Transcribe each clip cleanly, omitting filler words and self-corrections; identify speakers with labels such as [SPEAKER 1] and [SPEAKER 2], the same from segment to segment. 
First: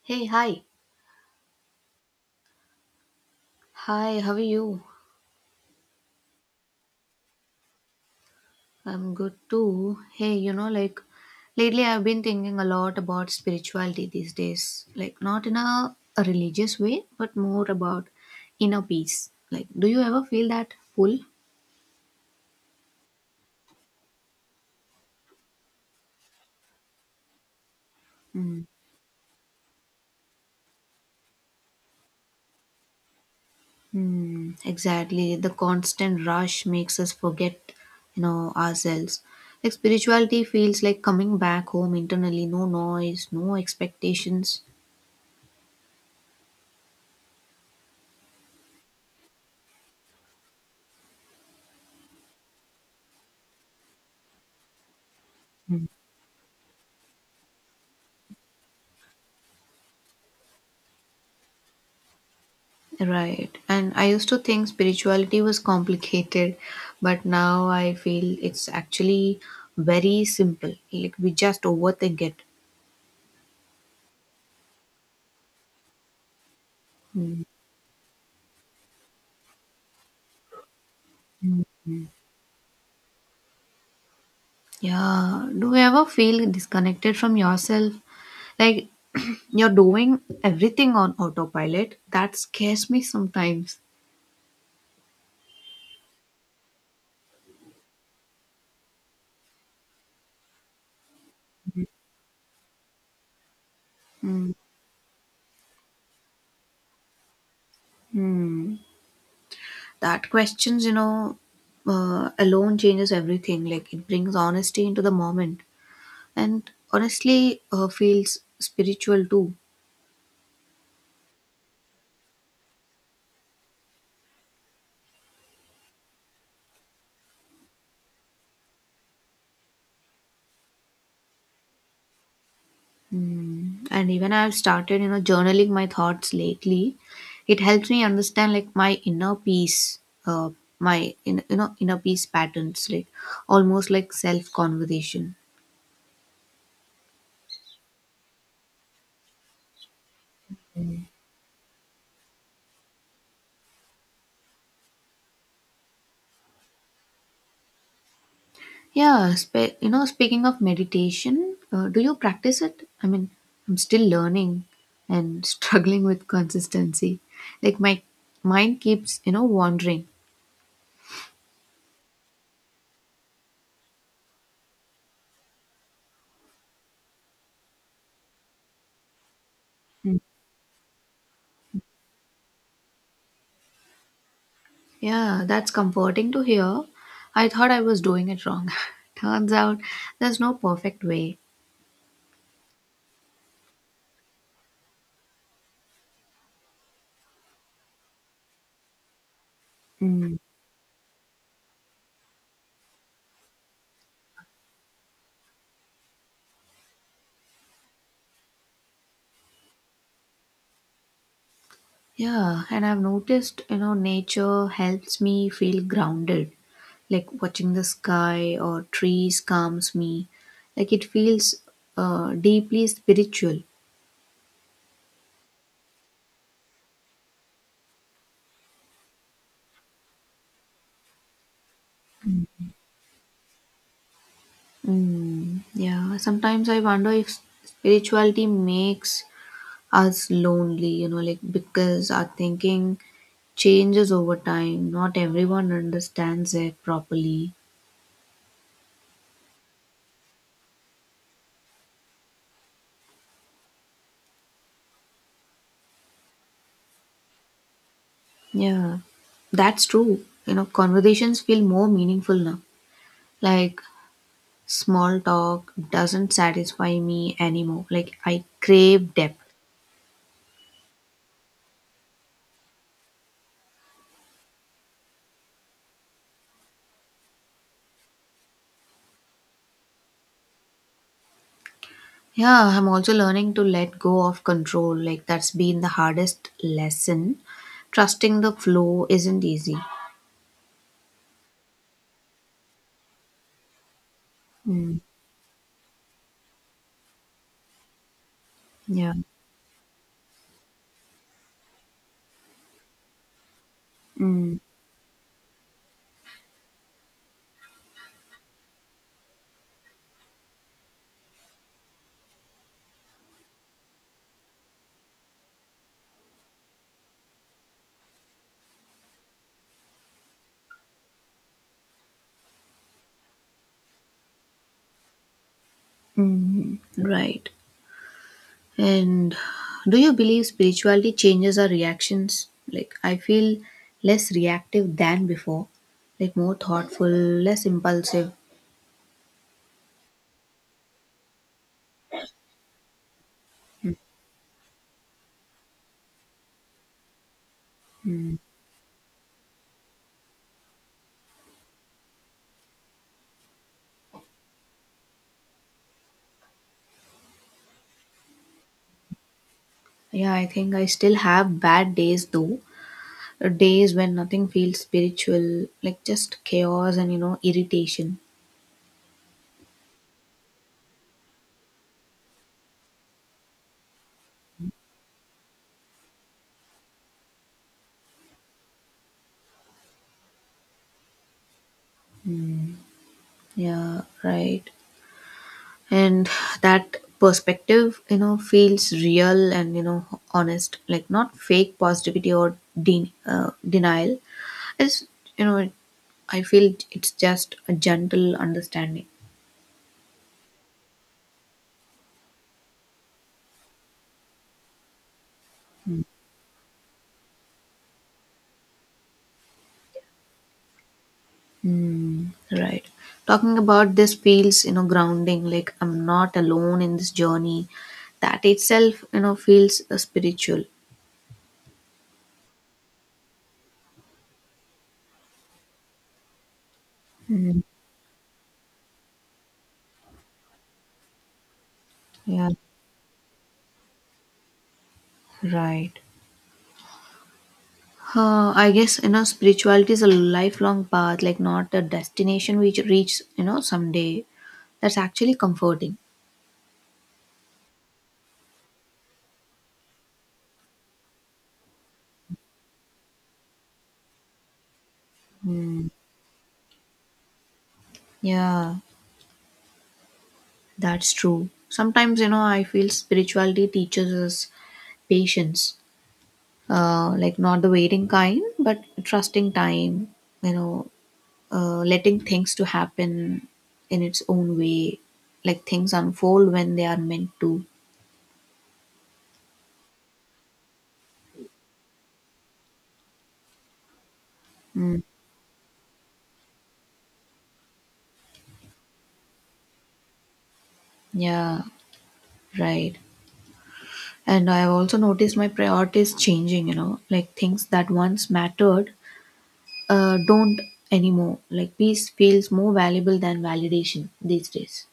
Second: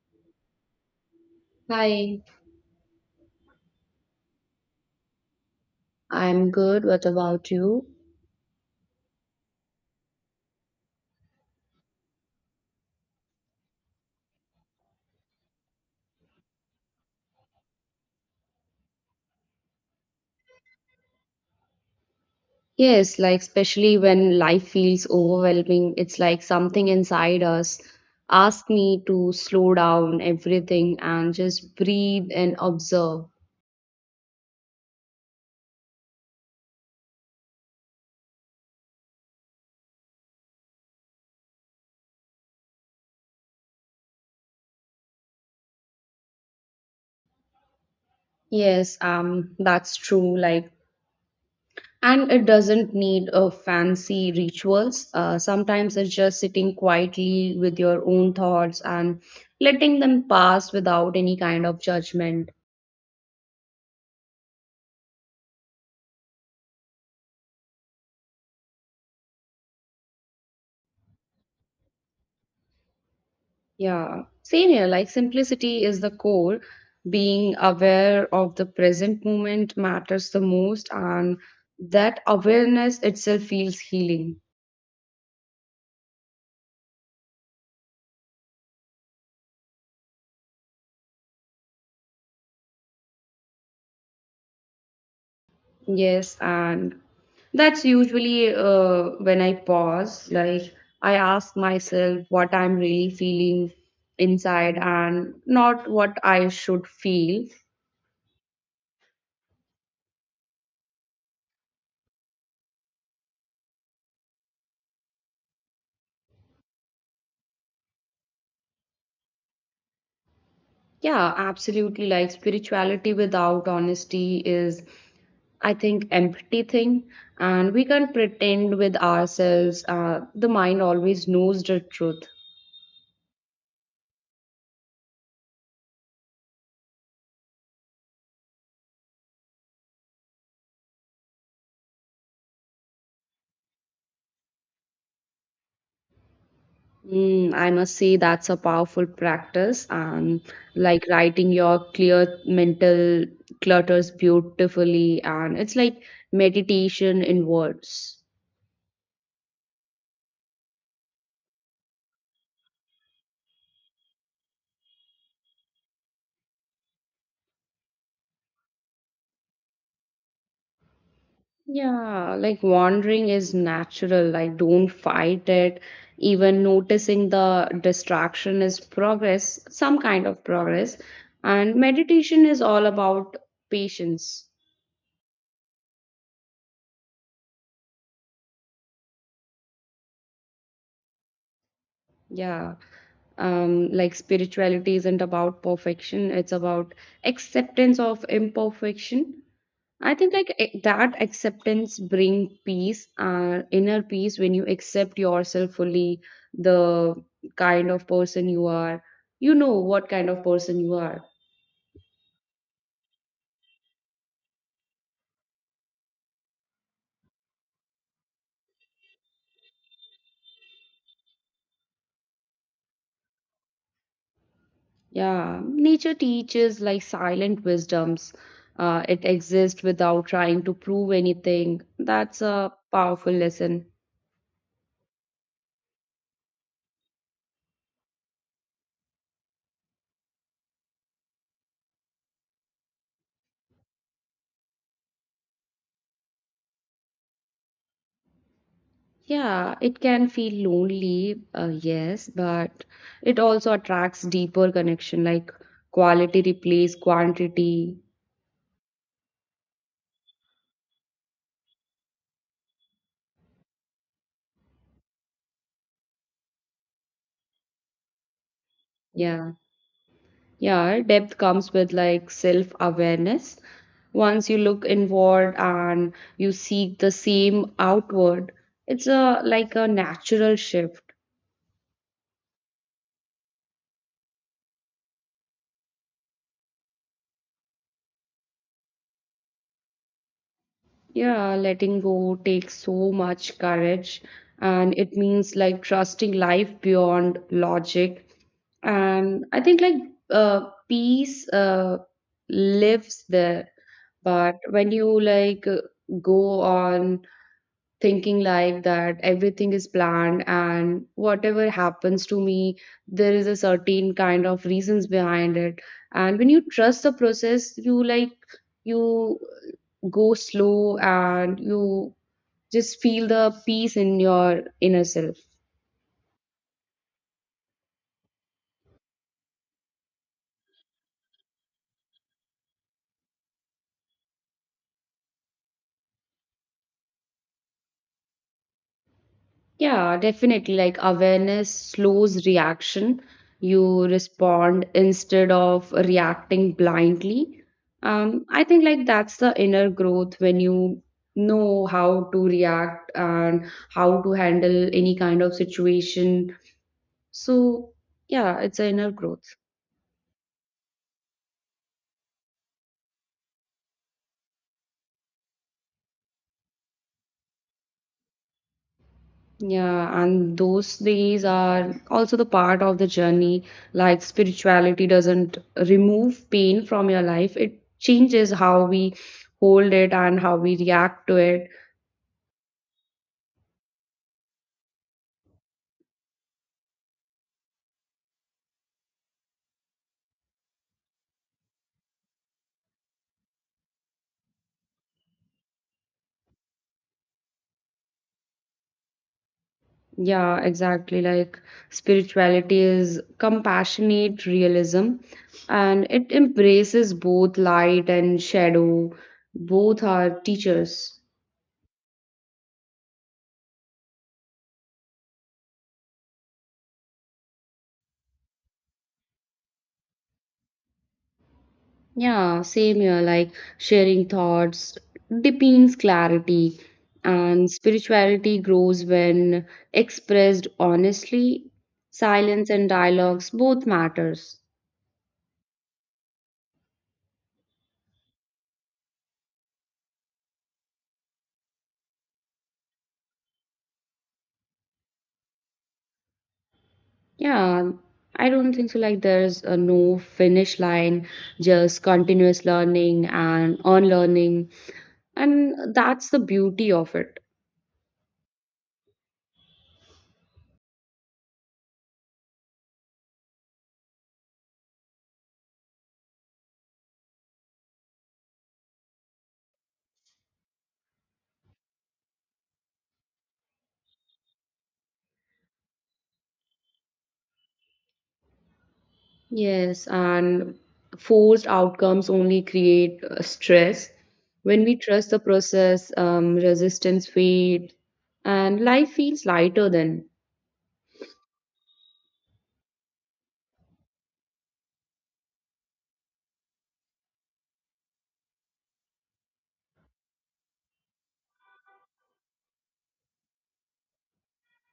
[SPEAKER 1] Hey, hi.
[SPEAKER 2] Hi,
[SPEAKER 1] Hi, how are you?
[SPEAKER 2] I'm good. What about you?
[SPEAKER 1] I'm good too. Hey, like lately I've been thinking a lot about spirituality these days. Like, not in a religious way, but more about inner peace. Like, do you ever feel that pull?
[SPEAKER 2] Yes, like especially when life feels overwhelming, it's like something inside us
[SPEAKER 1] Mm.
[SPEAKER 2] asks me to slow down everything and just breathe and observe.
[SPEAKER 1] Mm, exactly. The constant rush makes us forget, ourselves. Like, spirituality feels like coming back home internally, no noise, no expectations.
[SPEAKER 2] Yes, that's true. Like, and it doesn't need a fancy rituals. Sometimes it's just sitting quietly with your own thoughts and letting them pass without any kind of judgment.
[SPEAKER 1] Right. And I used to think spirituality was complicated, but now I feel it's actually very simple. Like we just overthink it.
[SPEAKER 2] Yeah, same here. Like simplicity is the core.
[SPEAKER 1] Mm.
[SPEAKER 2] Being aware of the present moment matters the most, and that awareness itself feels healing.
[SPEAKER 1] Yeah. Do you ever feel disconnected from yourself? Like you're doing everything on autopilot. That scares me sometimes.
[SPEAKER 2] Yes, and that's usually when I pause. Like I ask myself what I'm really feeling
[SPEAKER 1] Mm.
[SPEAKER 2] inside and not what I should feel.
[SPEAKER 1] Hmm. That questions, alone changes everything. Like it brings honesty into the moment. And honestly feels spiritual too.
[SPEAKER 2] Yeah, absolutely. Like spirituality without honesty is, I think, empty thing, and we can't pretend with ourselves. The mind always knows the truth.
[SPEAKER 1] Mm. And even I've started journaling my thoughts lately. It helps me understand like my inner peace uh, my in, you know inner peace patterns, like almost like self conversation.
[SPEAKER 2] I must say that's a powerful practice, and like writing your clear mental clutters beautifully, and it's like meditation in words.
[SPEAKER 1] Speaking of meditation, do you practice it? I mean, I'm still learning and struggling with consistency, like my mind keeps wandering.
[SPEAKER 2] Yeah, like wandering is natural, like don't fight it. Even noticing the distraction is progress, some kind of progress. And meditation is all about patience.
[SPEAKER 1] Yeah, that's comforting to hear. I thought I was doing it wrong. Turns out there's no perfect way.
[SPEAKER 2] Yeah. Like spirituality isn't about perfection, it's about acceptance of imperfection. I think
[SPEAKER 1] Mm.
[SPEAKER 2] like that acceptance bring peace, inner peace when you accept yourself fully, the kind of person you are. You know what kind of person you are.
[SPEAKER 1] Yeah, and I've noticed, you know, nature helps me feel grounded. Like watching the sky or trees calms me. Like it feels deeply spiritual.
[SPEAKER 2] Yeah, nature teaches like silent wisdoms. It exists without trying to prove anything. That's a powerful lesson.
[SPEAKER 1] Mm, yeah, sometimes I wonder if spirituality makes us lonely, you know, like because our thinking changes over time. Not everyone understands it properly.
[SPEAKER 2] Yeah, it can feel lonely, yes, but it also attracts deeper connection, like quality replace quantity.
[SPEAKER 1] Yeah, that's true. You know, conversations feel more meaningful now. Like, small talk doesn't satisfy me anymore. Like, I crave
[SPEAKER 2] Yeah.
[SPEAKER 1] depth.
[SPEAKER 2] Yeah, depth comes with like self awareness. Once you look inward and you seek the same outward, it's a like a natural shift.
[SPEAKER 1] Yeah, I'm also learning to let go of control. Like, that's been the hardest lesson. Trusting the flow isn't easy.
[SPEAKER 2] Yeah, letting go takes so much courage, and
[SPEAKER 1] Mm,
[SPEAKER 2] it means like trusting life beyond logic.
[SPEAKER 1] yeah.
[SPEAKER 2] And I think like peace lives there,
[SPEAKER 1] Mm,
[SPEAKER 2] but when you like go on thinking like that everything is planned and whatever happens to me there is a certain kind of reasons behind it, and when you trust the process you like you go slow and you just feel the peace in your inner self.
[SPEAKER 1] mm, right. And do you believe spirituality changes our reactions? Like, I feel less reactive than before, like, more thoughtful, less impulsive.
[SPEAKER 2] Yeah, definitely. Like awareness slows reaction. You respond instead of reacting blindly. I think like that's the inner growth when you know how to react and how to handle any kind of situation. So yeah, it's an inner growth.
[SPEAKER 1] Yeah, I think I still have bad days though. Days when nothing feels spiritual, like just chaos and, you know, irritation.
[SPEAKER 2] Yeah, and those days are also the part of the journey. Like spirituality doesn't remove pain from your life, it changes how we hold it and how we react to it.
[SPEAKER 1] Yeah, right. And that perspective, you know, feels real and, you know, honest, like not fake positivity or denial. It's, you know, I feel it's just a gentle understanding.
[SPEAKER 2] Yeah, exactly. Like spirituality is compassionate realism and it embraces both light and shadow. Both are teachers.
[SPEAKER 1] Hmm. Right. Talking about this feels, you know, grounding, like I'm not alone in this journey. That itself, you know, feels spiritual.
[SPEAKER 2] Yeah, same here, like sharing thoughts deepens clarity,
[SPEAKER 1] Mm.
[SPEAKER 2] and spirituality grows when expressed honestly.
[SPEAKER 1] Yeah,
[SPEAKER 2] Silence and dialogues both matters.
[SPEAKER 1] right. I guess, you know, spirituality is a lifelong path, like not a destination we reach, you know, someday. That's actually comforting.
[SPEAKER 2] Yeah, I don't think so. Like there's a no finish line, just continuous learning and unlearning, and that's the beauty of it.
[SPEAKER 1] Yeah, that's true. Sometimes, you know, I feel spirituality teaches us patience, like not the waiting kind, but trusting time. You know, letting things to happen in its own way, like things unfold when they are meant to.
[SPEAKER 2] Yes, and forced outcomes only create stress. When we
[SPEAKER 1] Mm,
[SPEAKER 2] trust the process, resistance fades, and life feels lighter then.
[SPEAKER 1] yeah, right. And I also noticed my priorities changing, you know, like things that once mattered don't anymore. Like peace feels more valuable than validation these days.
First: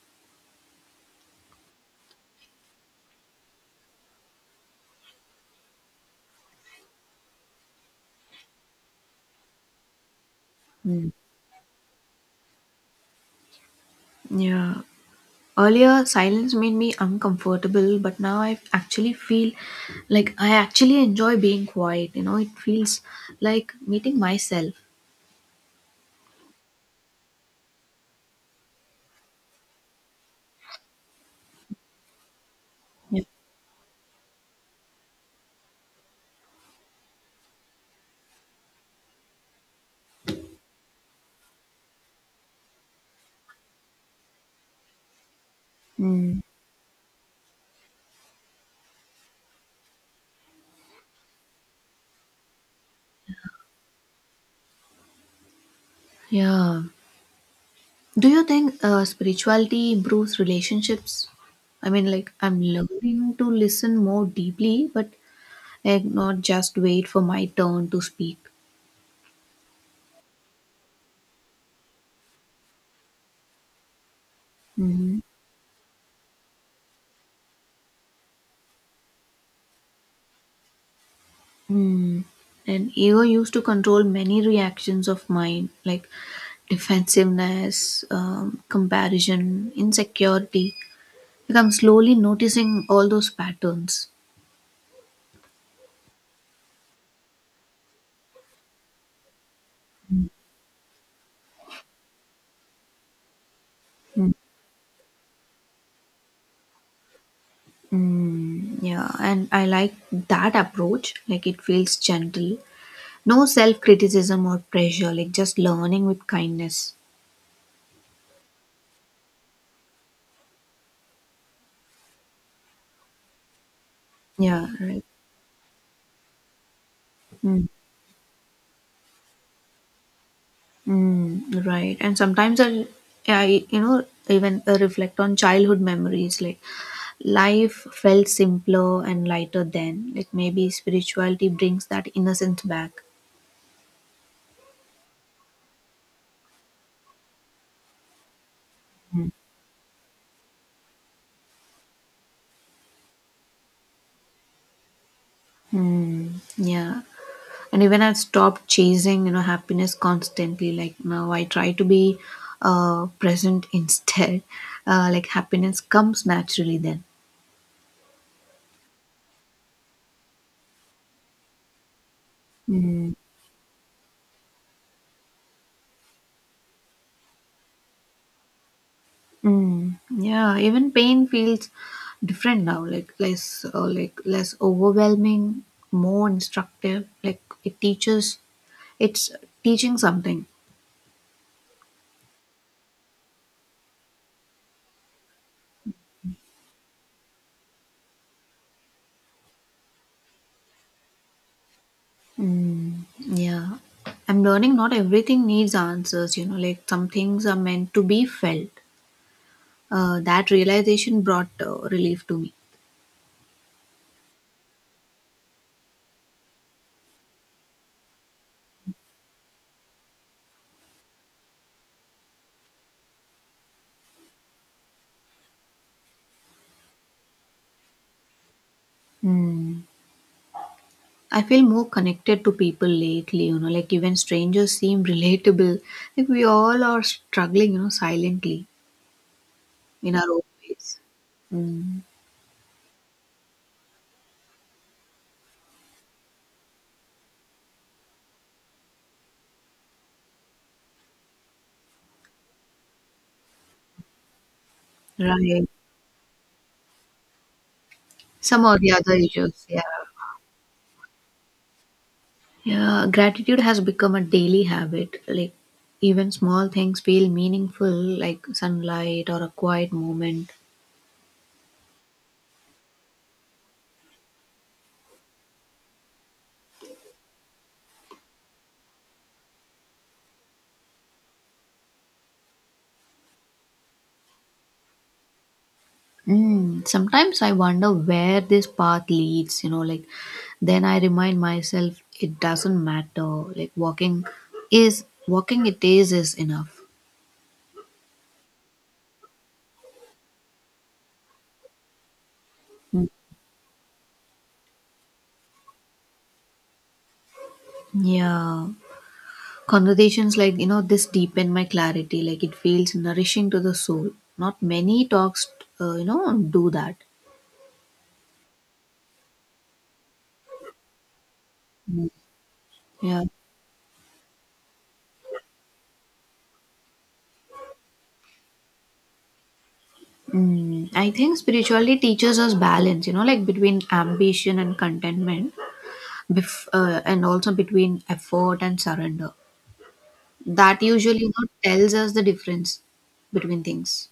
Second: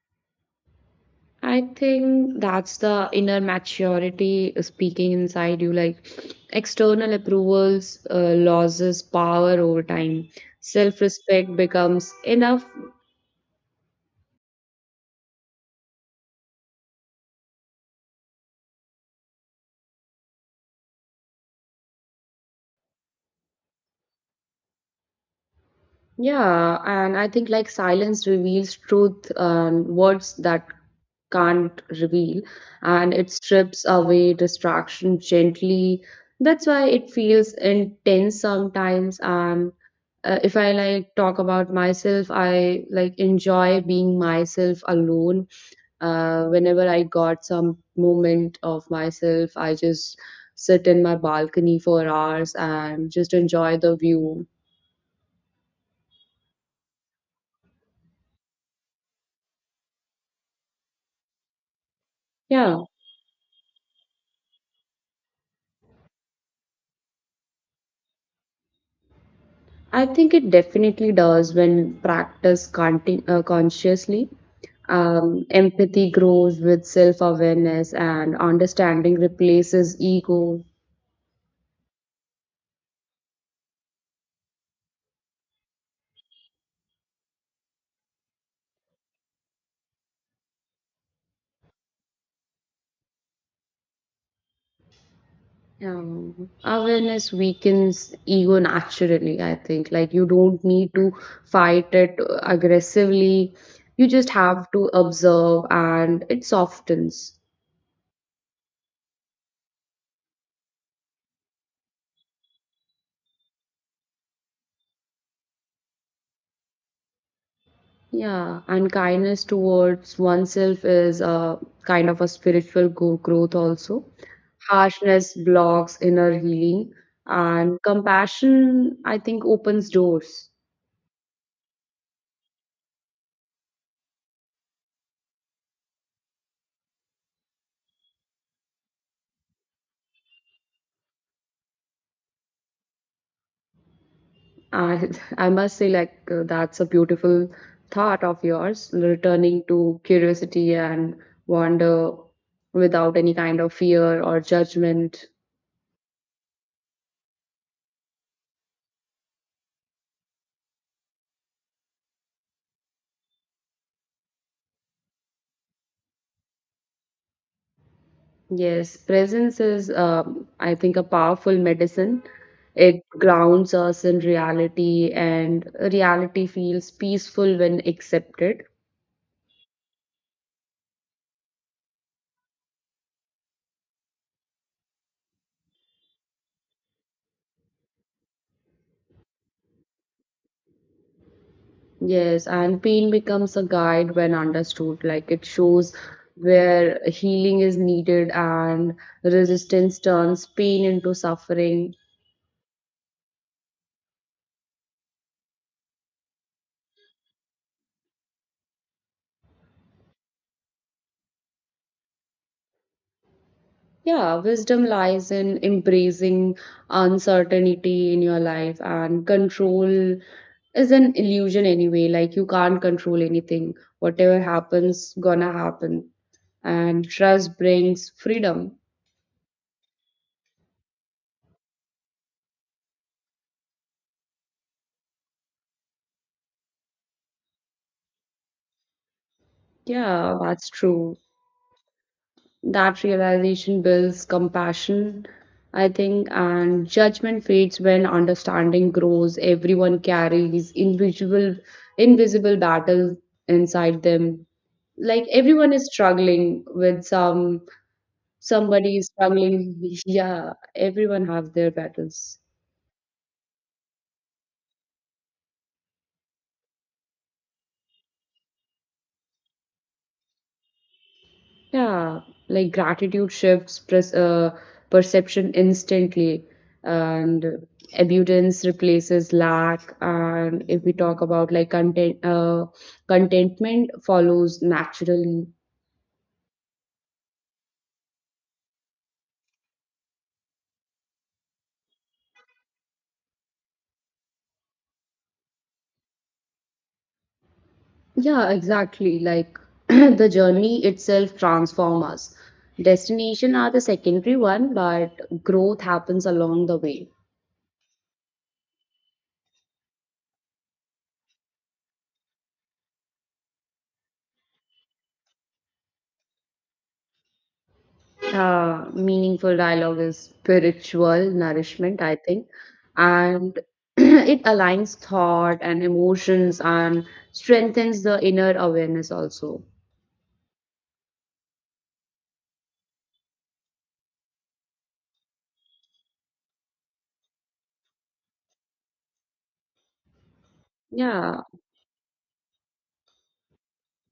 [SPEAKER 2] I think that's the inner maturity speaking inside you. Like external approvals loses power over time.
[SPEAKER 1] Mm.
[SPEAKER 2] Self-respect becomes enough.
[SPEAKER 1] Yeah. Earlier, silence made me uncomfortable, but now I actually feel like I actually enjoy being quiet. You know, it feels like meeting myself.
[SPEAKER 2] Yeah, and I think like silence reveals truth, words that can't reveal, and
[SPEAKER 1] Yeah.
[SPEAKER 2] it strips away distraction gently. That's why it feels intense sometimes. And if I like talk about myself, I like enjoy being myself alone.
[SPEAKER 1] Mm.
[SPEAKER 2] Whenever I got some moment of myself, I just sit in my balcony for hours and just enjoy the view.
[SPEAKER 1] Yeah. Do you think spirituality improves relationships? I mean, like, I'm
[SPEAKER 2] Yeah.
[SPEAKER 1] learning to listen more deeply, but like, not just wait for my turn to speak.
[SPEAKER 2] I think it definitely does when practiced consciously.
[SPEAKER 1] Mm-hmm.
[SPEAKER 2] Empathy grows with self awareness, and understanding replaces ego.
[SPEAKER 1] Hmm. Mm. And ego used to control many reactions of mine, like defensiveness, comparison, insecurity. Like, I'm slowly noticing all those patterns.
[SPEAKER 2] Awareness weakens ego naturally, I think. Like, you don't need to fight it aggressively, you just
[SPEAKER 1] Mm.
[SPEAKER 2] have to observe, and it softens.
[SPEAKER 1] Yeah, and I like that approach. Like it feels gentle. No self-criticism or pressure, like just learning with kindness.
[SPEAKER 2] Yeah, and kindness towards oneself is a kind of a spiritual growth also.
[SPEAKER 1] Yeah, right.
[SPEAKER 2] Harshness blocks inner healing,
[SPEAKER 1] Mm.
[SPEAKER 2] and compassion, I think, opens doors.
[SPEAKER 1] Mm, right. And sometimes I, you know, even reflect on childhood memories. Like life felt simpler and lighter then. Like maybe spirituality brings that innocence back.
[SPEAKER 2] And I must say, like, that's a beautiful thought of yours, returning to curiosity and wonder without any kind of fear or judgment.
[SPEAKER 1] Yeah. And even I've stopped chasing, you know, happiness constantly. Like now I try to be present instead. Like happiness comes naturally then.
[SPEAKER 2] Yes, presence is, I think, a powerful medicine. It
[SPEAKER 1] Mm.
[SPEAKER 2] grounds us in reality, and reality feels peaceful when accepted.
[SPEAKER 1] Mm, yeah, even pain feels different now, like less overwhelming, more instructive. Like it teaches, it's teaching something.
[SPEAKER 2] Yes, and pain becomes a guide when understood. Like it shows where healing is needed, and resistance turns pain into suffering.
[SPEAKER 1] Mm, yeah, I'm learning not everything needs answers. You know, like some things are meant to be felt. That realization brought relief to me.
[SPEAKER 2] Yeah, wisdom lies in embracing uncertainty in your life, and control is an illusion anyway. Like, you can't control anything. Whatever happens, gonna happen. And trust brings freedom.
[SPEAKER 1] Mm. I feel more connected to people lately, you know, like even strangers seem relatable. Like we all are struggling, you know, silently in our
[SPEAKER 2] Yeah, that's
[SPEAKER 1] office.
[SPEAKER 2] true.
[SPEAKER 1] Mm.
[SPEAKER 2] That realization builds compassion, I think, and judgment fades when understanding grows. Everyone carries invisible battles inside them. Like
[SPEAKER 1] Right.
[SPEAKER 2] everyone is struggling with
[SPEAKER 1] Some or the
[SPEAKER 2] somebody is
[SPEAKER 1] other issues.
[SPEAKER 2] struggling.
[SPEAKER 1] Yeah.
[SPEAKER 2] Yeah, everyone have their battles.
[SPEAKER 1] Yeah. Gratitude has become a daily habit. Like even small things feel meaningful, like sunlight or a quiet moment.
[SPEAKER 2] Yeah, like gratitude shifts pres perception instantly, and abundance replaces lack. And if we talk about like contentment follows naturally.
[SPEAKER 1] Mm, sometimes I wonder where this path leads, you know, like then I remind myself it doesn't matter. Like walking is walking, it is enough.
[SPEAKER 2] Yeah, exactly. Like the journey itself transforms us.
[SPEAKER 1] Mm.
[SPEAKER 2] Destination are the secondary one, but growth happens along the way.
[SPEAKER 1] Yeah. Conversations like, you know, this deepen my clarity, like it feels nourishing to the soul. Not many talks, do that.
[SPEAKER 2] Meaningful dialogue is spiritual nourishment, I think,
[SPEAKER 1] Yeah.
[SPEAKER 2] and it aligns thought and emotions and strengthens the inner awareness also.
[SPEAKER 1] Mm, I think spirituality teaches us balance, you know, like between ambition and contentment, and also between effort and surrender. That usually, you
[SPEAKER 2] Yeah,
[SPEAKER 1] know, tells us the difference between things.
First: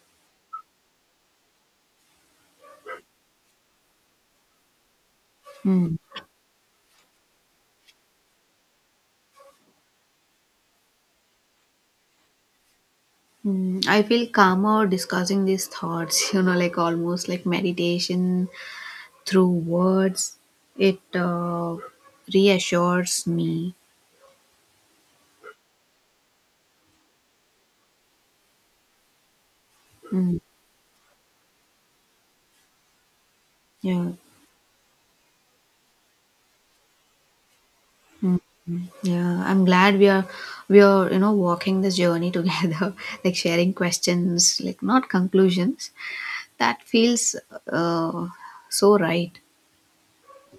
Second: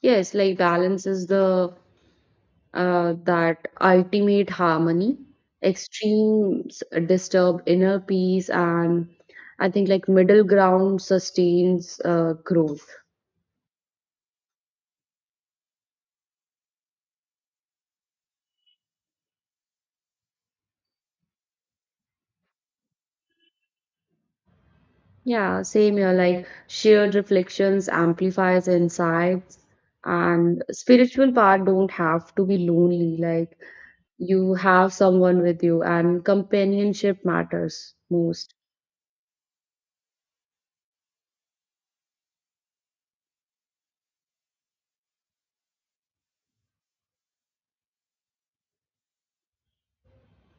[SPEAKER 2] yes, like balance is the that ultimate harmony.
[SPEAKER 1] Mm.
[SPEAKER 2] Extremes disturb inner peace, and I think like middle ground sustains growth.
[SPEAKER 1] Mm, I feel calmer discussing these thoughts, you know, like almost like meditation through words. It reassures me.
[SPEAKER 2] Yeah, same here. Like shared reflections, amplifies insights,
[SPEAKER 1] Mm,
[SPEAKER 2] and spiritual part don't have to be lonely. Like
[SPEAKER 1] yeah,
[SPEAKER 2] you have someone with you, and companionship matters most.
[SPEAKER 1] yeah. I'm glad we are you know walking this journey together, like sharing questions, like not conclusions. That feels uh, so right.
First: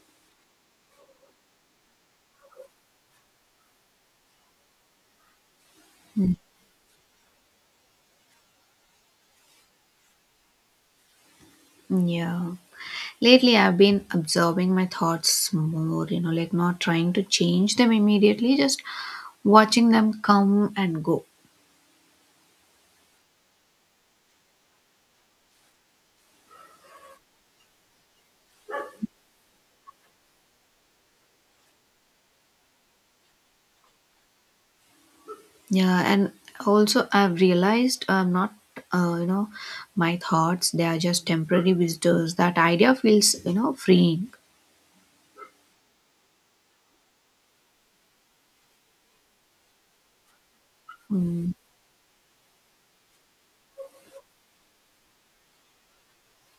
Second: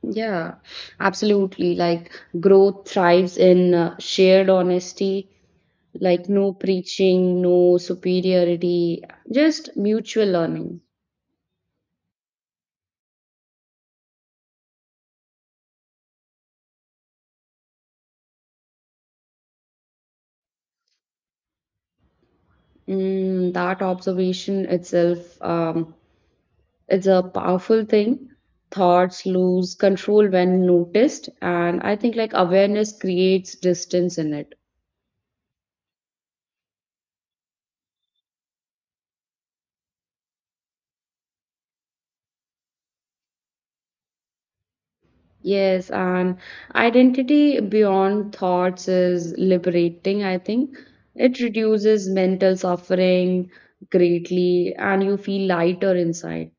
[SPEAKER 2] Yeah, absolutely. Like growth thrives in shared honesty, like no preaching, no superiority, just mutual learning.
[SPEAKER 1] Yeah. Lately, I've been absorbing my thoughts more, you know, like not trying to change them immediately, just watching them come and go.
[SPEAKER 2] That observation itself, it's a powerful thing. Thoughts lose control when noticed, and I think like awareness creates distance in it.
[SPEAKER 1] Yeah, and also I've realized I'm not, you know, my thoughts, they are just temporary visitors. That idea feels, you know, freeing.
[SPEAKER 2] Yes, and identity beyond thoughts is liberating, I think. It
[SPEAKER 1] Mm.
[SPEAKER 2] reduces mental suffering greatly, and you feel lighter inside.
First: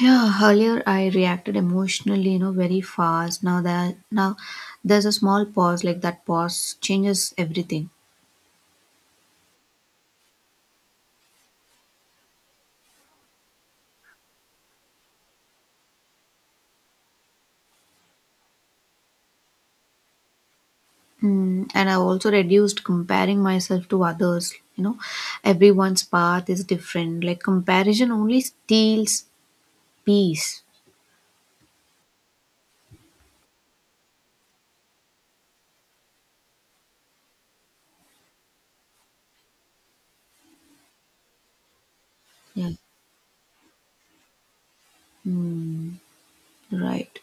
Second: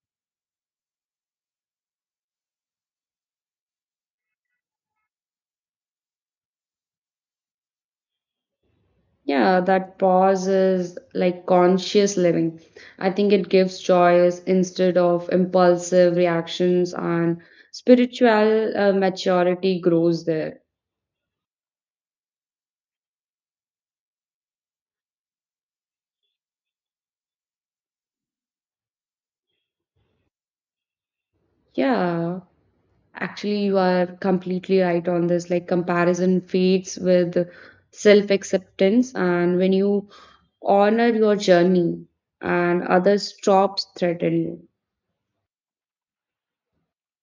[SPEAKER 1] Yeah, earlier I reacted emotionally, you know, very fast. Now there's a small pause, like that pause changes everything.
[SPEAKER 2] Yeah, that pause is like conscious living. I think it gives choice instead of impulsive reactions, and spiritual maturity grows there.
[SPEAKER 1] Mm, and I also reduced comparing myself to others. You know, everyone's path is different. Like comparison only steals peace.
[SPEAKER 2] Yeah, actually, you are completely right on this. Like, comparison fades with self acceptance, and when you honor your journey,
[SPEAKER 1] Yeah,
[SPEAKER 2] and others stops threatening you.
[SPEAKER 1] Mm, right.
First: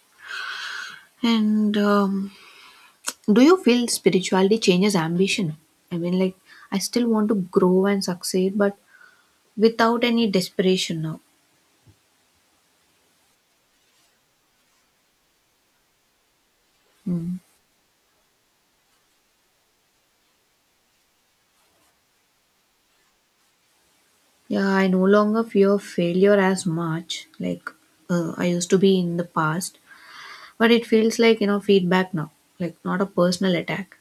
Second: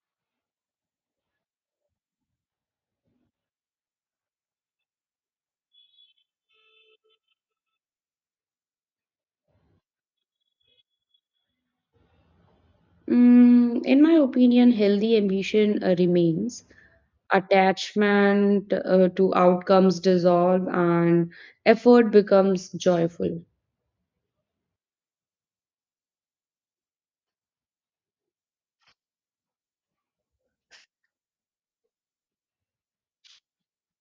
[SPEAKER 1] And do you feel spirituality changes ambition? I mean, like, I still want to grow and succeed, but without any desperation now.
[SPEAKER 2] In my opinion, healthy ambition remains.
[SPEAKER 1] Mm.
[SPEAKER 2] Attachment to outcomes dissolve and effort becomes joyful.
[SPEAKER 1] Yeah, I no longer fear failure as much, like I used to be in the past, but it feels like, you know, feedback now, like not a personal attack.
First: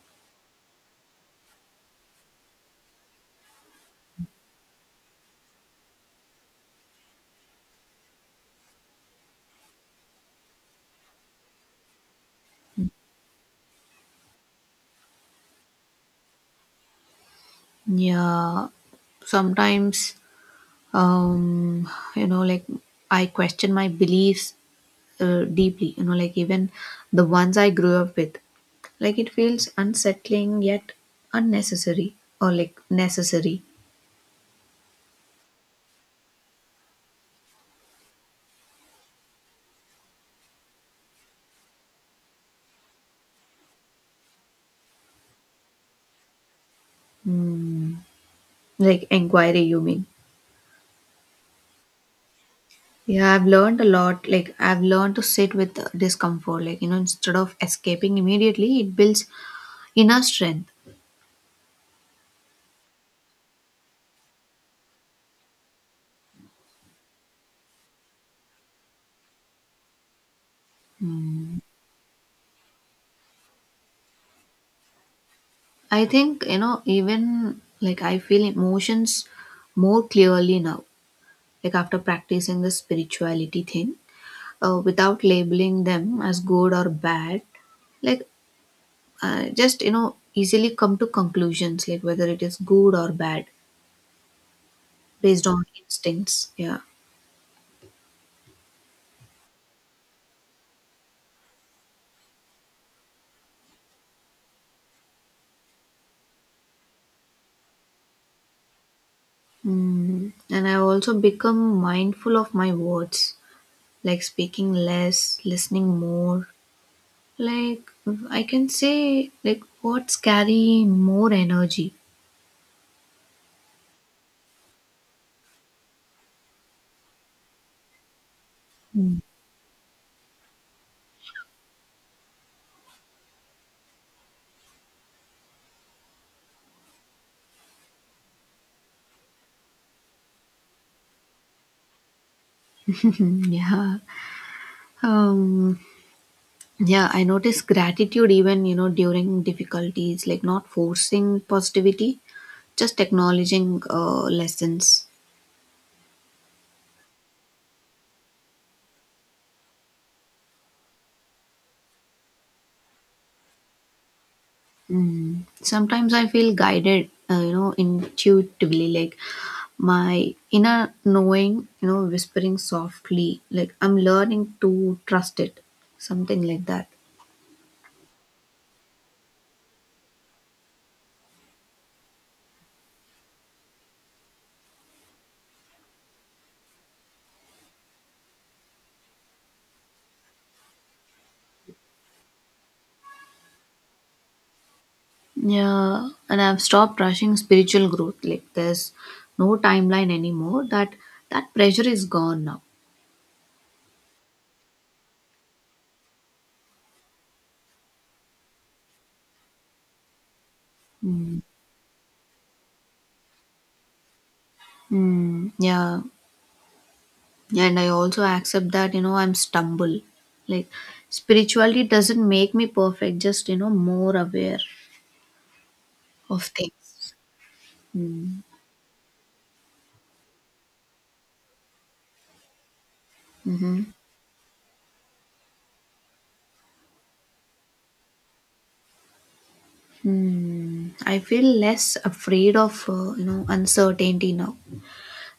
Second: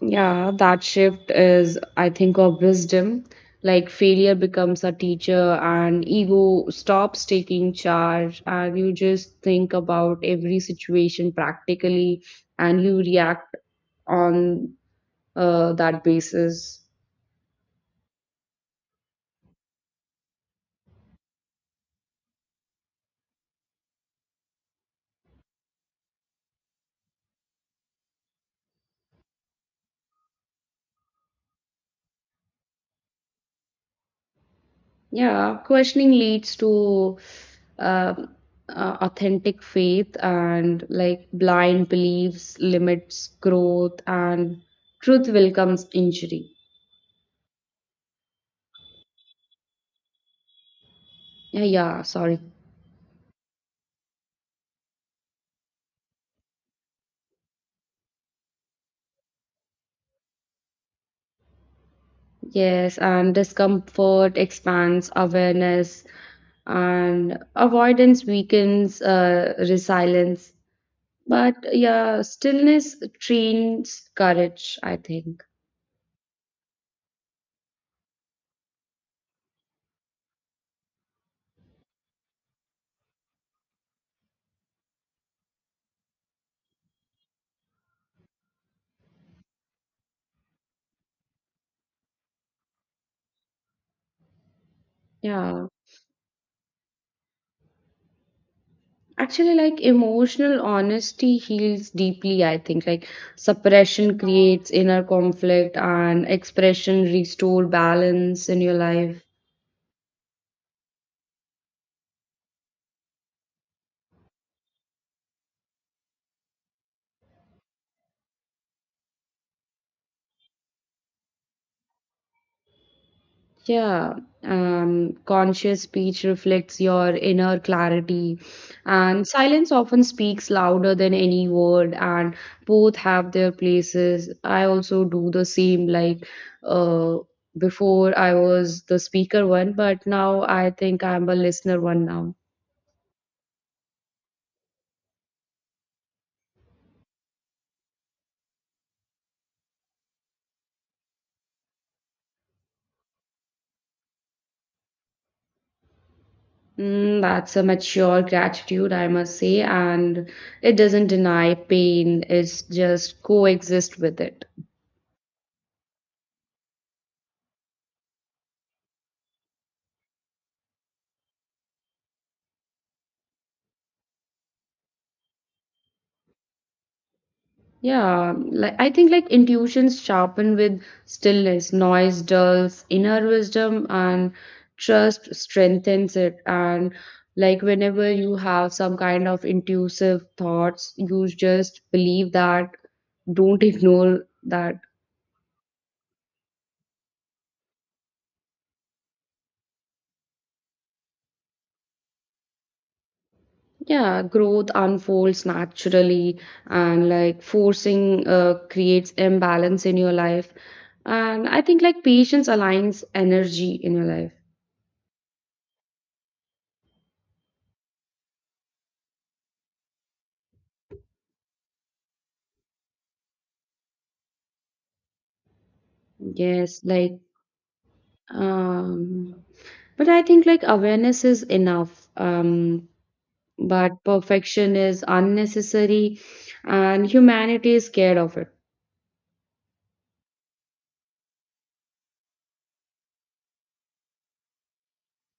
[SPEAKER 2] Yeah, that shift is, I think, of wisdom. Like failure becomes a teacher, and ego stops taking charge, and you just think about every situation practically, and you react on that basis.
[SPEAKER 1] Yeah, sometimes, um, you know, like I question my beliefs deeply, you know, like even the ones I grew up with. Like it feels unsettling yet unnecessary or like necessary.
[SPEAKER 2] Yeah, questioning leads to um, authentic faith and like blind beliefs limits growth and truth will comes injury.
[SPEAKER 1] Mm, like inquiry you mean.
[SPEAKER 2] Yeah, yeah, sorry.
[SPEAKER 1] Yeah, I've learned a lot. Like I've learned to sit with discomfort, like, you know, instead of escaping immediately, it builds inner strength.
[SPEAKER 2] Yes, and discomfort expands awareness and avoidance weakens resilience. But yeah, stillness trains courage, I think.
[SPEAKER 1] I think, you know, even like I feel emotions more clearly now, like after practicing the spirituality thing, without labeling them as good or bad, like just, you know, easily come to conclusions like whether it is good or bad based on
[SPEAKER 2] Yeah.
[SPEAKER 1] instincts, yeah.
[SPEAKER 2] Actually, like emotional honesty heals deeply, I think. Like suppression creates inner conflict and expression restore balance in your life.
[SPEAKER 1] Mm. And I've also become mindful of my words, like speaking less, listening more. Like I can say like words carry more energy.
[SPEAKER 2] Yeah. Conscious speech reflects your inner clarity, and silence often speaks louder than any word, and both have their places. I also do the same, like uh before I was the speaker one, but now I think I'm a listener one now.
[SPEAKER 1] Mhm, yeah. Um, yeah, I notice gratitude even, you know, during difficulties, like not forcing positivity, just acknowledging lessons.
[SPEAKER 2] That's a mature gratitude, I must say, and it doesn't deny pain, it's just coexist with it.
[SPEAKER 1] Mm. Sometimes I feel guided, you know, intuitively, like my inner knowing, you know, whispering softly, like I'm learning to trust it, something like that.
[SPEAKER 2] Yeah, like I think like intuitions sharpen with stillness, noise dulls inner wisdom, and trust strengthens it. And like whenever you have some kind of intuitive thoughts, you just believe that, don't ignore that.
[SPEAKER 1] Yeah, and I've stopped rushing spiritual growth. Like there's no timeline anymore. That pressure is gone now.
[SPEAKER 2] Yeah, growth unfolds naturally, and like forcing creates imbalance in your life.
[SPEAKER 1] Hmm.
[SPEAKER 2] And I think like patience aligns energy in your life.
[SPEAKER 1] Mm, yeah. Yeah. And I also accept that, you know, I'm stumble. Like spirituality doesn't make me perfect, just, you know, more aware of
[SPEAKER 2] Yes,
[SPEAKER 1] things.
[SPEAKER 2] like
[SPEAKER 1] Mm,
[SPEAKER 2] um, but I think like awareness is enough.
[SPEAKER 1] mm-hmm.
[SPEAKER 2] But perfection is unnecessary, and humanity is scared of it.
[SPEAKER 1] Mm. I feel less afraid of, you know, uncertainty now.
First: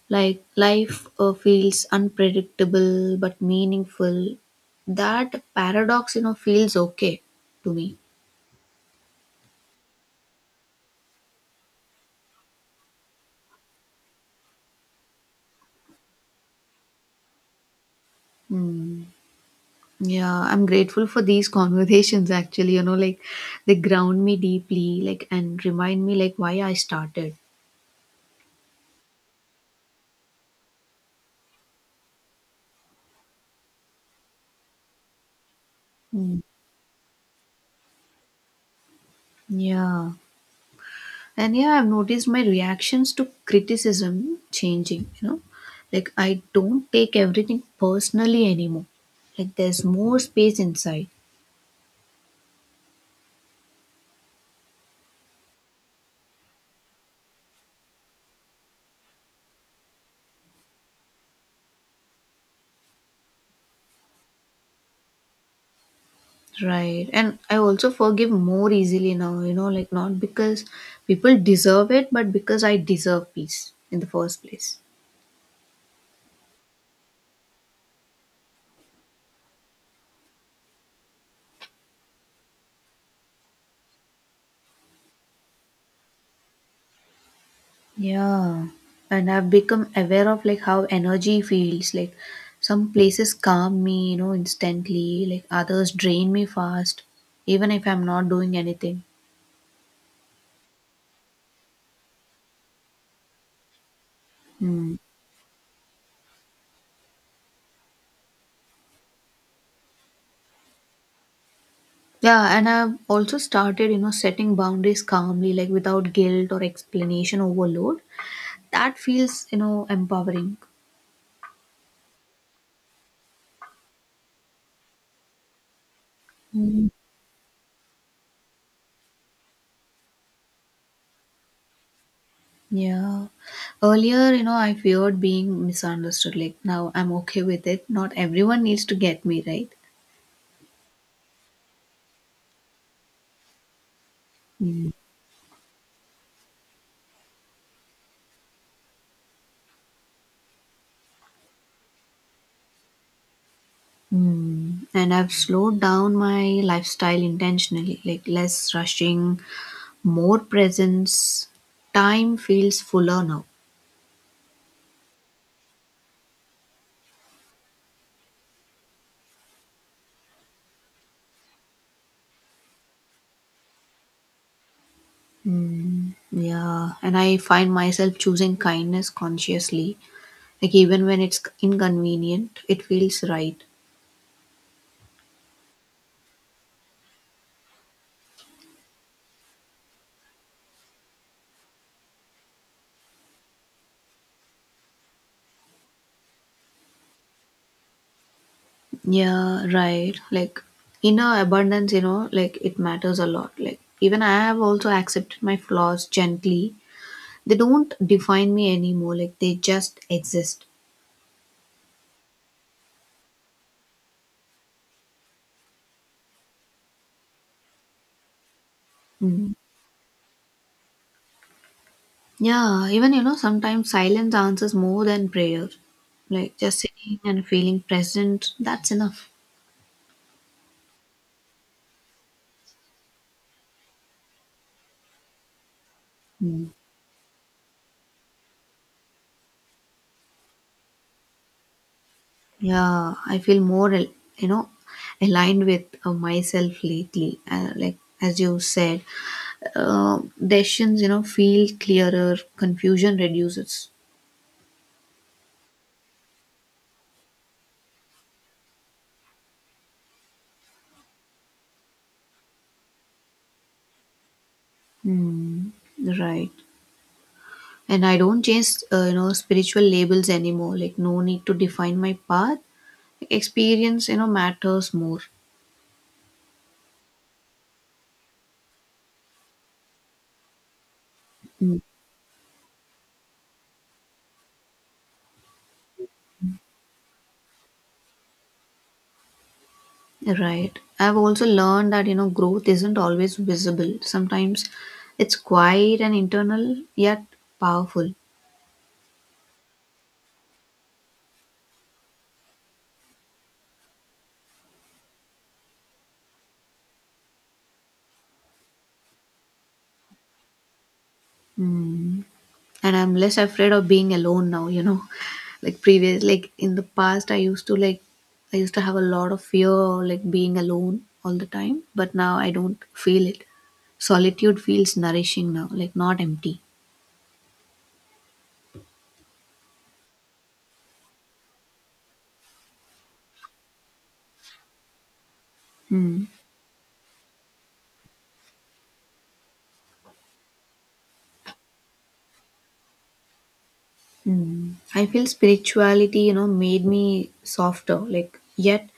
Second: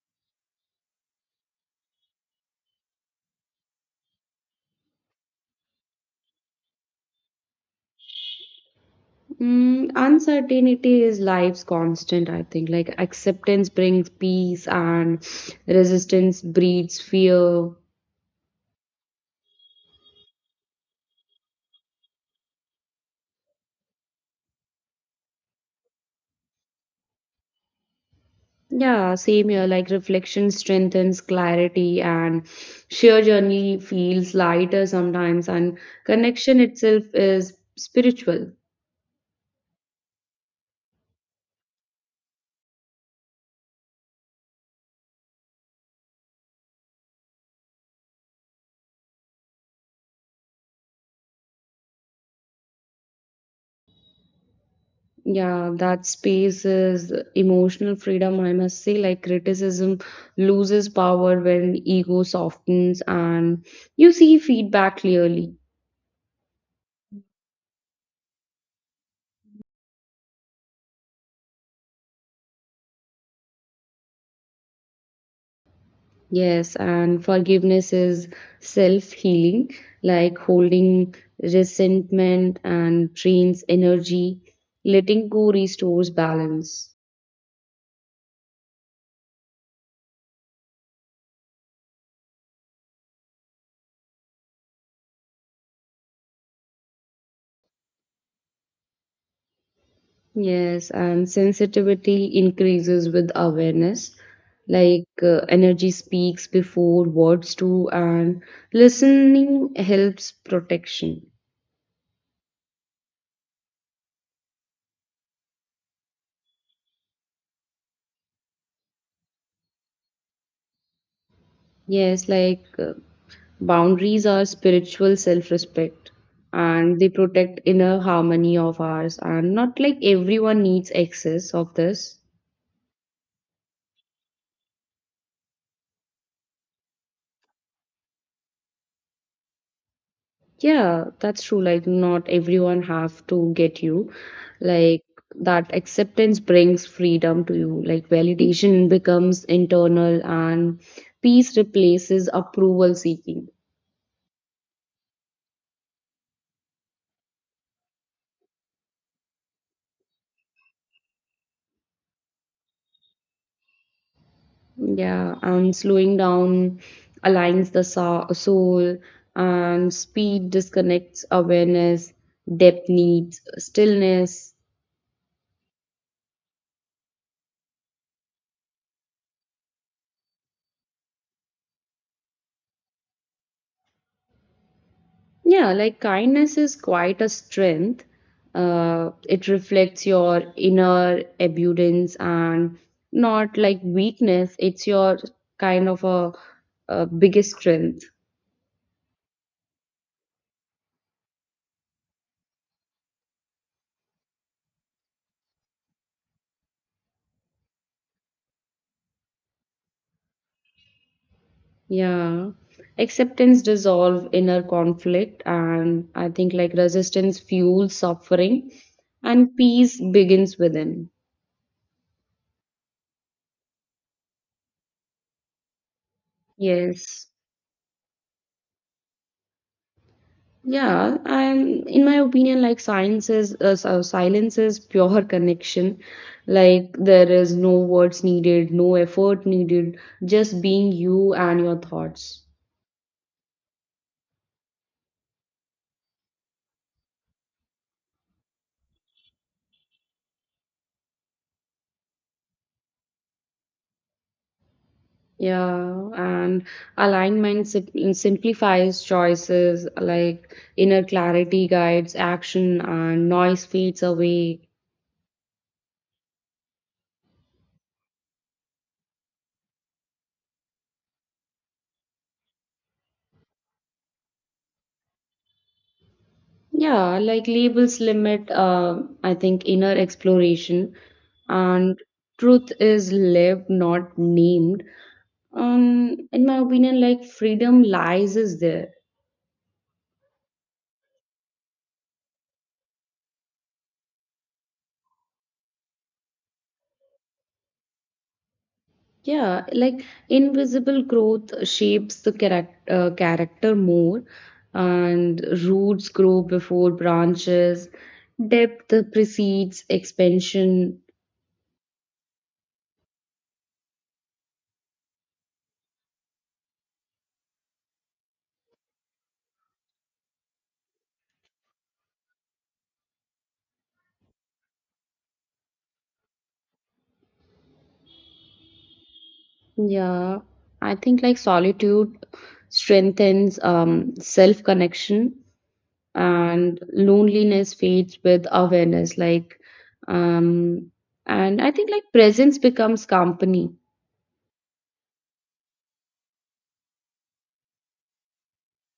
[SPEAKER 1] Like life feels unpredictable but meaningful. That paradox, you know, feels okay to me.
[SPEAKER 2] Uncertainty is life's constant, I think. Like acceptance brings peace and resistance breeds fear.
[SPEAKER 1] Hmm. Yeah, I'm grateful for these conversations actually, you know, like they ground me deeply, like and remind me like why I started.
[SPEAKER 2] Yeah, same here. Like reflection strengthens clarity and sheer journey feels lighter sometimes, and
[SPEAKER 1] Mm.
[SPEAKER 2] connection itself is spiritual.
[SPEAKER 1] Yeah. And yeah, I've noticed my reactions to criticism changing, you know. Like I don't take everything personally anymore. Like there's more space inside.
[SPEAKER 2] Yeah, that space is emotional freedom, I must say. Like criticism loses power when ego softens and you see feedback clearly.
[SPEAKER 1] Right. And I also forgive more easily now, you know, like not because people deserve it, but because I deserve peace in the first place.
[SPEAKER 2] Yes, and forgiveness is self healing, like holding resentment and drains energy. Letting go restores balance.
[SPEAKER 1] Yeah, and I've become aware of like how energy feels. Like some places calm me, you know, instantly. Like others drain me fast, even if I'm not doing anything.
[SPEAKER 2] Yes, and sensitivity increases with awareness.
[SPEAKER 1] Hmm.
[SPEAKER 2] Like energy speaks before words do, and listening helps protection.
[SPEAKER 1] Yeah, and I've also started, you know, setting boundaries calmly, like without guilt or explanation overload. That feels, you know, empowering.
[SPEAKER 2] Yes, like boundaries are spiritual self respect
[SPEAKER 1] Mm.
[SPEAKER 2] and they protect inner harmony of ours, and not like everyone needs access of this.
[SPEAKER 1] Yeah. Earlier, you know, I feared being misunderstood. Like now I'm okay with it. Not everyone needs to get me, right?
[SPEAKER 2] Yeah, that's true. Like, not everyone have to get you.
[SPEAKER 1] Hmm.
[SPEAKER 2] Like, that acceptance brings freedom to you. Like, validation becomes internal, and peace replaces approval seeking.
[SPEAKER 1] Mm. And I've slowed down my lifestyle intentionally, like less rushing, more presence. Time feels fuller now.
[SPEAKER 2] Yeah, and slowing down aligns the soul, and speed disconnects awareness, depth needs stillness.
[SPEAKER 1] Mm. Yeah, and I find myself choosing kindness consciously, like even when it's inconvenient, it feels right.
[SPEAKER 2] Yeah, like kindness is quite a strength. It reflects your inner abundance and not like weakness, it's your kind of a biggest strength.
[SPEAKER 1] Yeah, right. Like inner abundance, you know, like it matters a lot. Like even I have also accepted my flaws gently. They don't define me anymore, like they just exist.
[SPEAKER 2] Yeah, acceptance dissolve inner conflict, and I think like resistance fuels suffering,
[SPEAKER 1] Mm.
[SPEAKER 2] and peace begins within.
[SPEAKER 1] Yeah, even, you know, sometimes silence answers more than prayer. Like just sitting
[SPEAKER 2] Yes.
[SPEAKER 1] and feeling present, that's enough.
[SPEAKER 2] Yeah, I'm in my opinion, like silence is pure connection.
[SPEAKER 1] Mm.
[SPEAKER 2] Like there is no words needed, no effort needed, just being you and your thoughts.
[SPEAKER 1] Yeah, I feel more, you know, aligned with myself lately. Like as you said, decisions, you know, feel clearer, confusion reduces.
[SPEAKER 2] Yeah, and alignment simplifies choices like inner clarity guides action and noise fades away.
[SPEAKER 1] Hmm. Right. And I don't change, you know, spiritual labels anymore. Like no need to define my path. Experience, you know, matters more.
[SPEAKER 2] Yeah, like labels limit, I think, inner exploration and truth is lived, not named. In my opinion, like freedom lies is there.
[SPEAKER 1] Right. I've also learned that, you know, growth isn't always visible. Sometimes it's quiet and internal, yet powerful.
[SPEAKER 2] Yeah, like invisible growth shapes the character more, and roots grow before branches. Depth precedes expansion.
[SPEAKER 1] Mm. And I'm less afraid of being alone now, you know. Like previous, like in the past, I used to have a lot of fear like being alone all the time, but now I don't feel it. Solitude feels nourishing now, like not empty.
[SPEAKER 2] Yeah, I think like solitude strengthens self connection,
[SPEAKER 1] Mm.
[SPEAKER 2] and loneliness fades with awareness. Like, um, and I think like presence becomes company.
[SPEAKER 1] Mm. I feel spirituality, you know, made me softer, like, yet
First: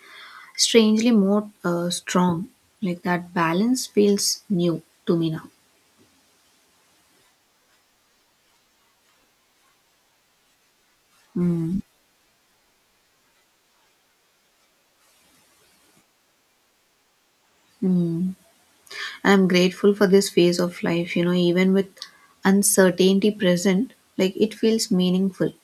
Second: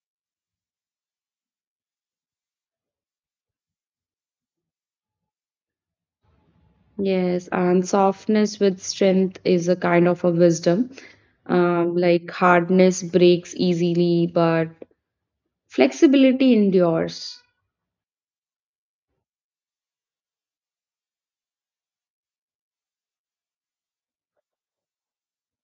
[SPEAKER 1] strangely more strong. Like that balance feels new to me now.
[SPEAKER 2] Yes, and softness with strength is a kind of a wisdom.
[SPEAKER 1] Mm,
[SPEAKER 2] Like hardness breaks easily, but flexibility endures.
[SPEAKER 1] mm. I'm grateful for this phase of life, you know, even with uncertainty present, like it feels meaningful.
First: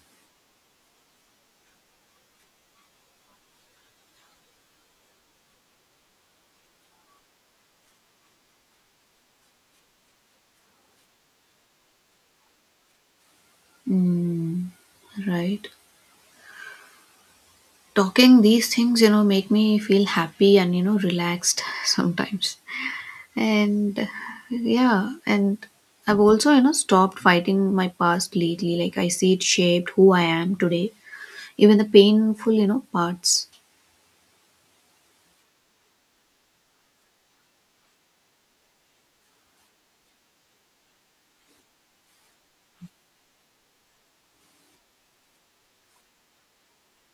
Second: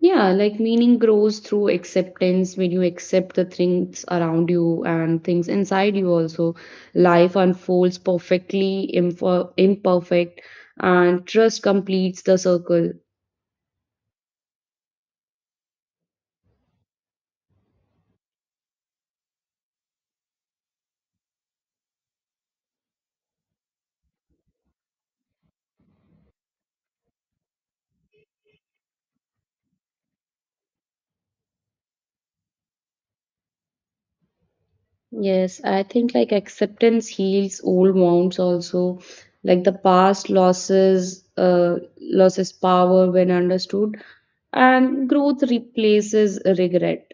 [SPEAKER 2] Yeah, like meaning grows through acceptance when you accept the things around you and things inside you also. Life unfolds perfectly, imperfect, and trust completes the circle.
[SPEAKER 1] Right. Talking these things, you know, make me feel happy and, you know, relaxed sometimes. And yeah, and I've also, you know, stopped fighting my past lately. Like I see it shaped who I am today, even the painful, you know, parts.
[SPEAKER 2] Yes, I think like acceptance heals old wounds also. Like the past losses, loses power when understood, and growth replaces regret.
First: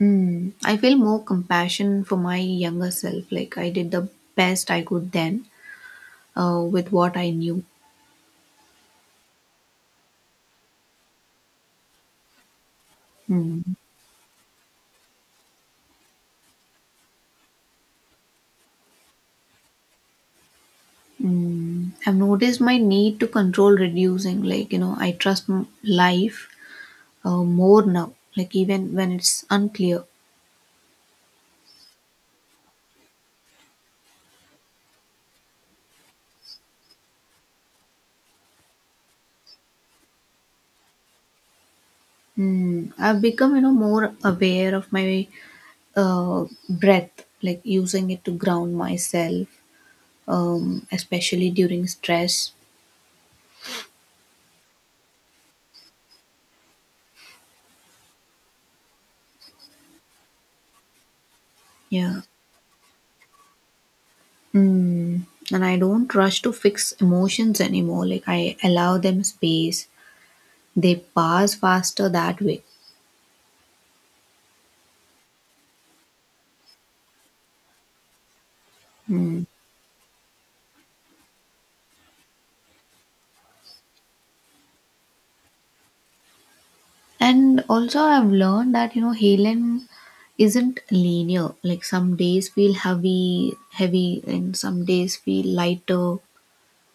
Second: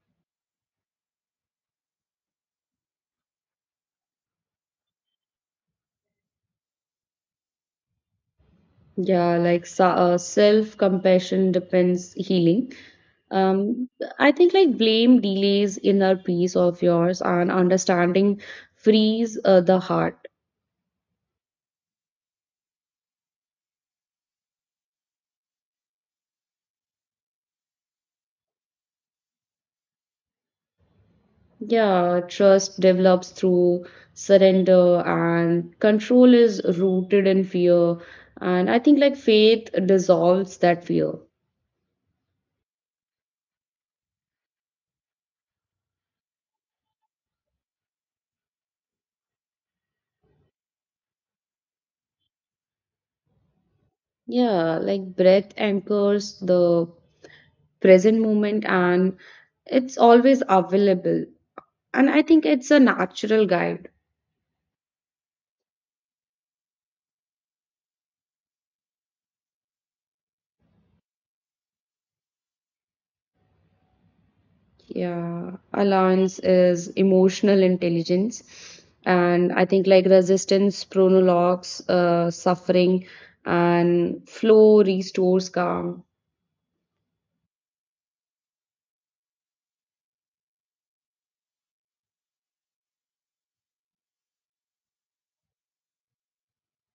[SPEAKER 1] Hmm. I feel more compassion for my younger self. Like I did the best I could then with what I knew.
[SPEAKER 2] Yeah, like self-compassion depends healing.
[SPEAKER 1] Hmm.
[SPEAKER 2] Um, I think like blame delays inner peace of yours, and understanding frees the heart.
[SPEAKER 1] Hmm. I've noticed my need to control reducing. Like, you know, I trust life more now, like even when it's unclear.
[SPEAKER 2] Yeah, trust develops through surrender, and control is rooted in fear. And I think like faith dissolves that fear.
[SPEAKER 1] Hmm. I've become, you know, more aware of my breath, like using it to ground myself, especially during stress.
[SPEAKER 2] Yeah, like breath anchors the present moment and it's always available. And
[SPEAKER 1] Yeah.
[SPEAKER 2] I think it's a natural guide.
[SPEAKER 1] Mm. And I don't rush to fix emotions anymore. Like I allow them space. They pass faster that way.
[SPEAKER 2] Yeah, allowance is emotional intelligence.
[SPEAKER 1] Mm.
[SPEAKER 2] And I think like resistance prologues suffering and flow restores calm.
[SPEAKER 1] And also I've learned that, you know, healing isn't linear. Like some days feel heavy, and some days feel lighter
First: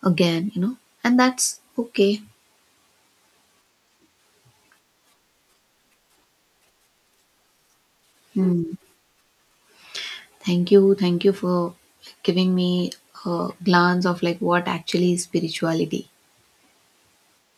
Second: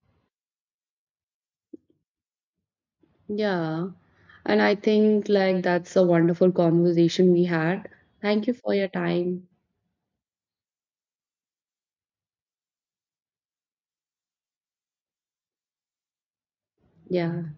[SPEAKER 1] again. You know, and that's okay.
[SPEAKER 2] Yeah. And I think like that's a wonderful conversation we had. Thank you
[SPEAKER 1] Mm.
[SPEAKER 2] for your time.
[SPEAKER 1] Thank you for giving me a glance of like what actually is spirituality.
[SPEAKER 2] Yeah.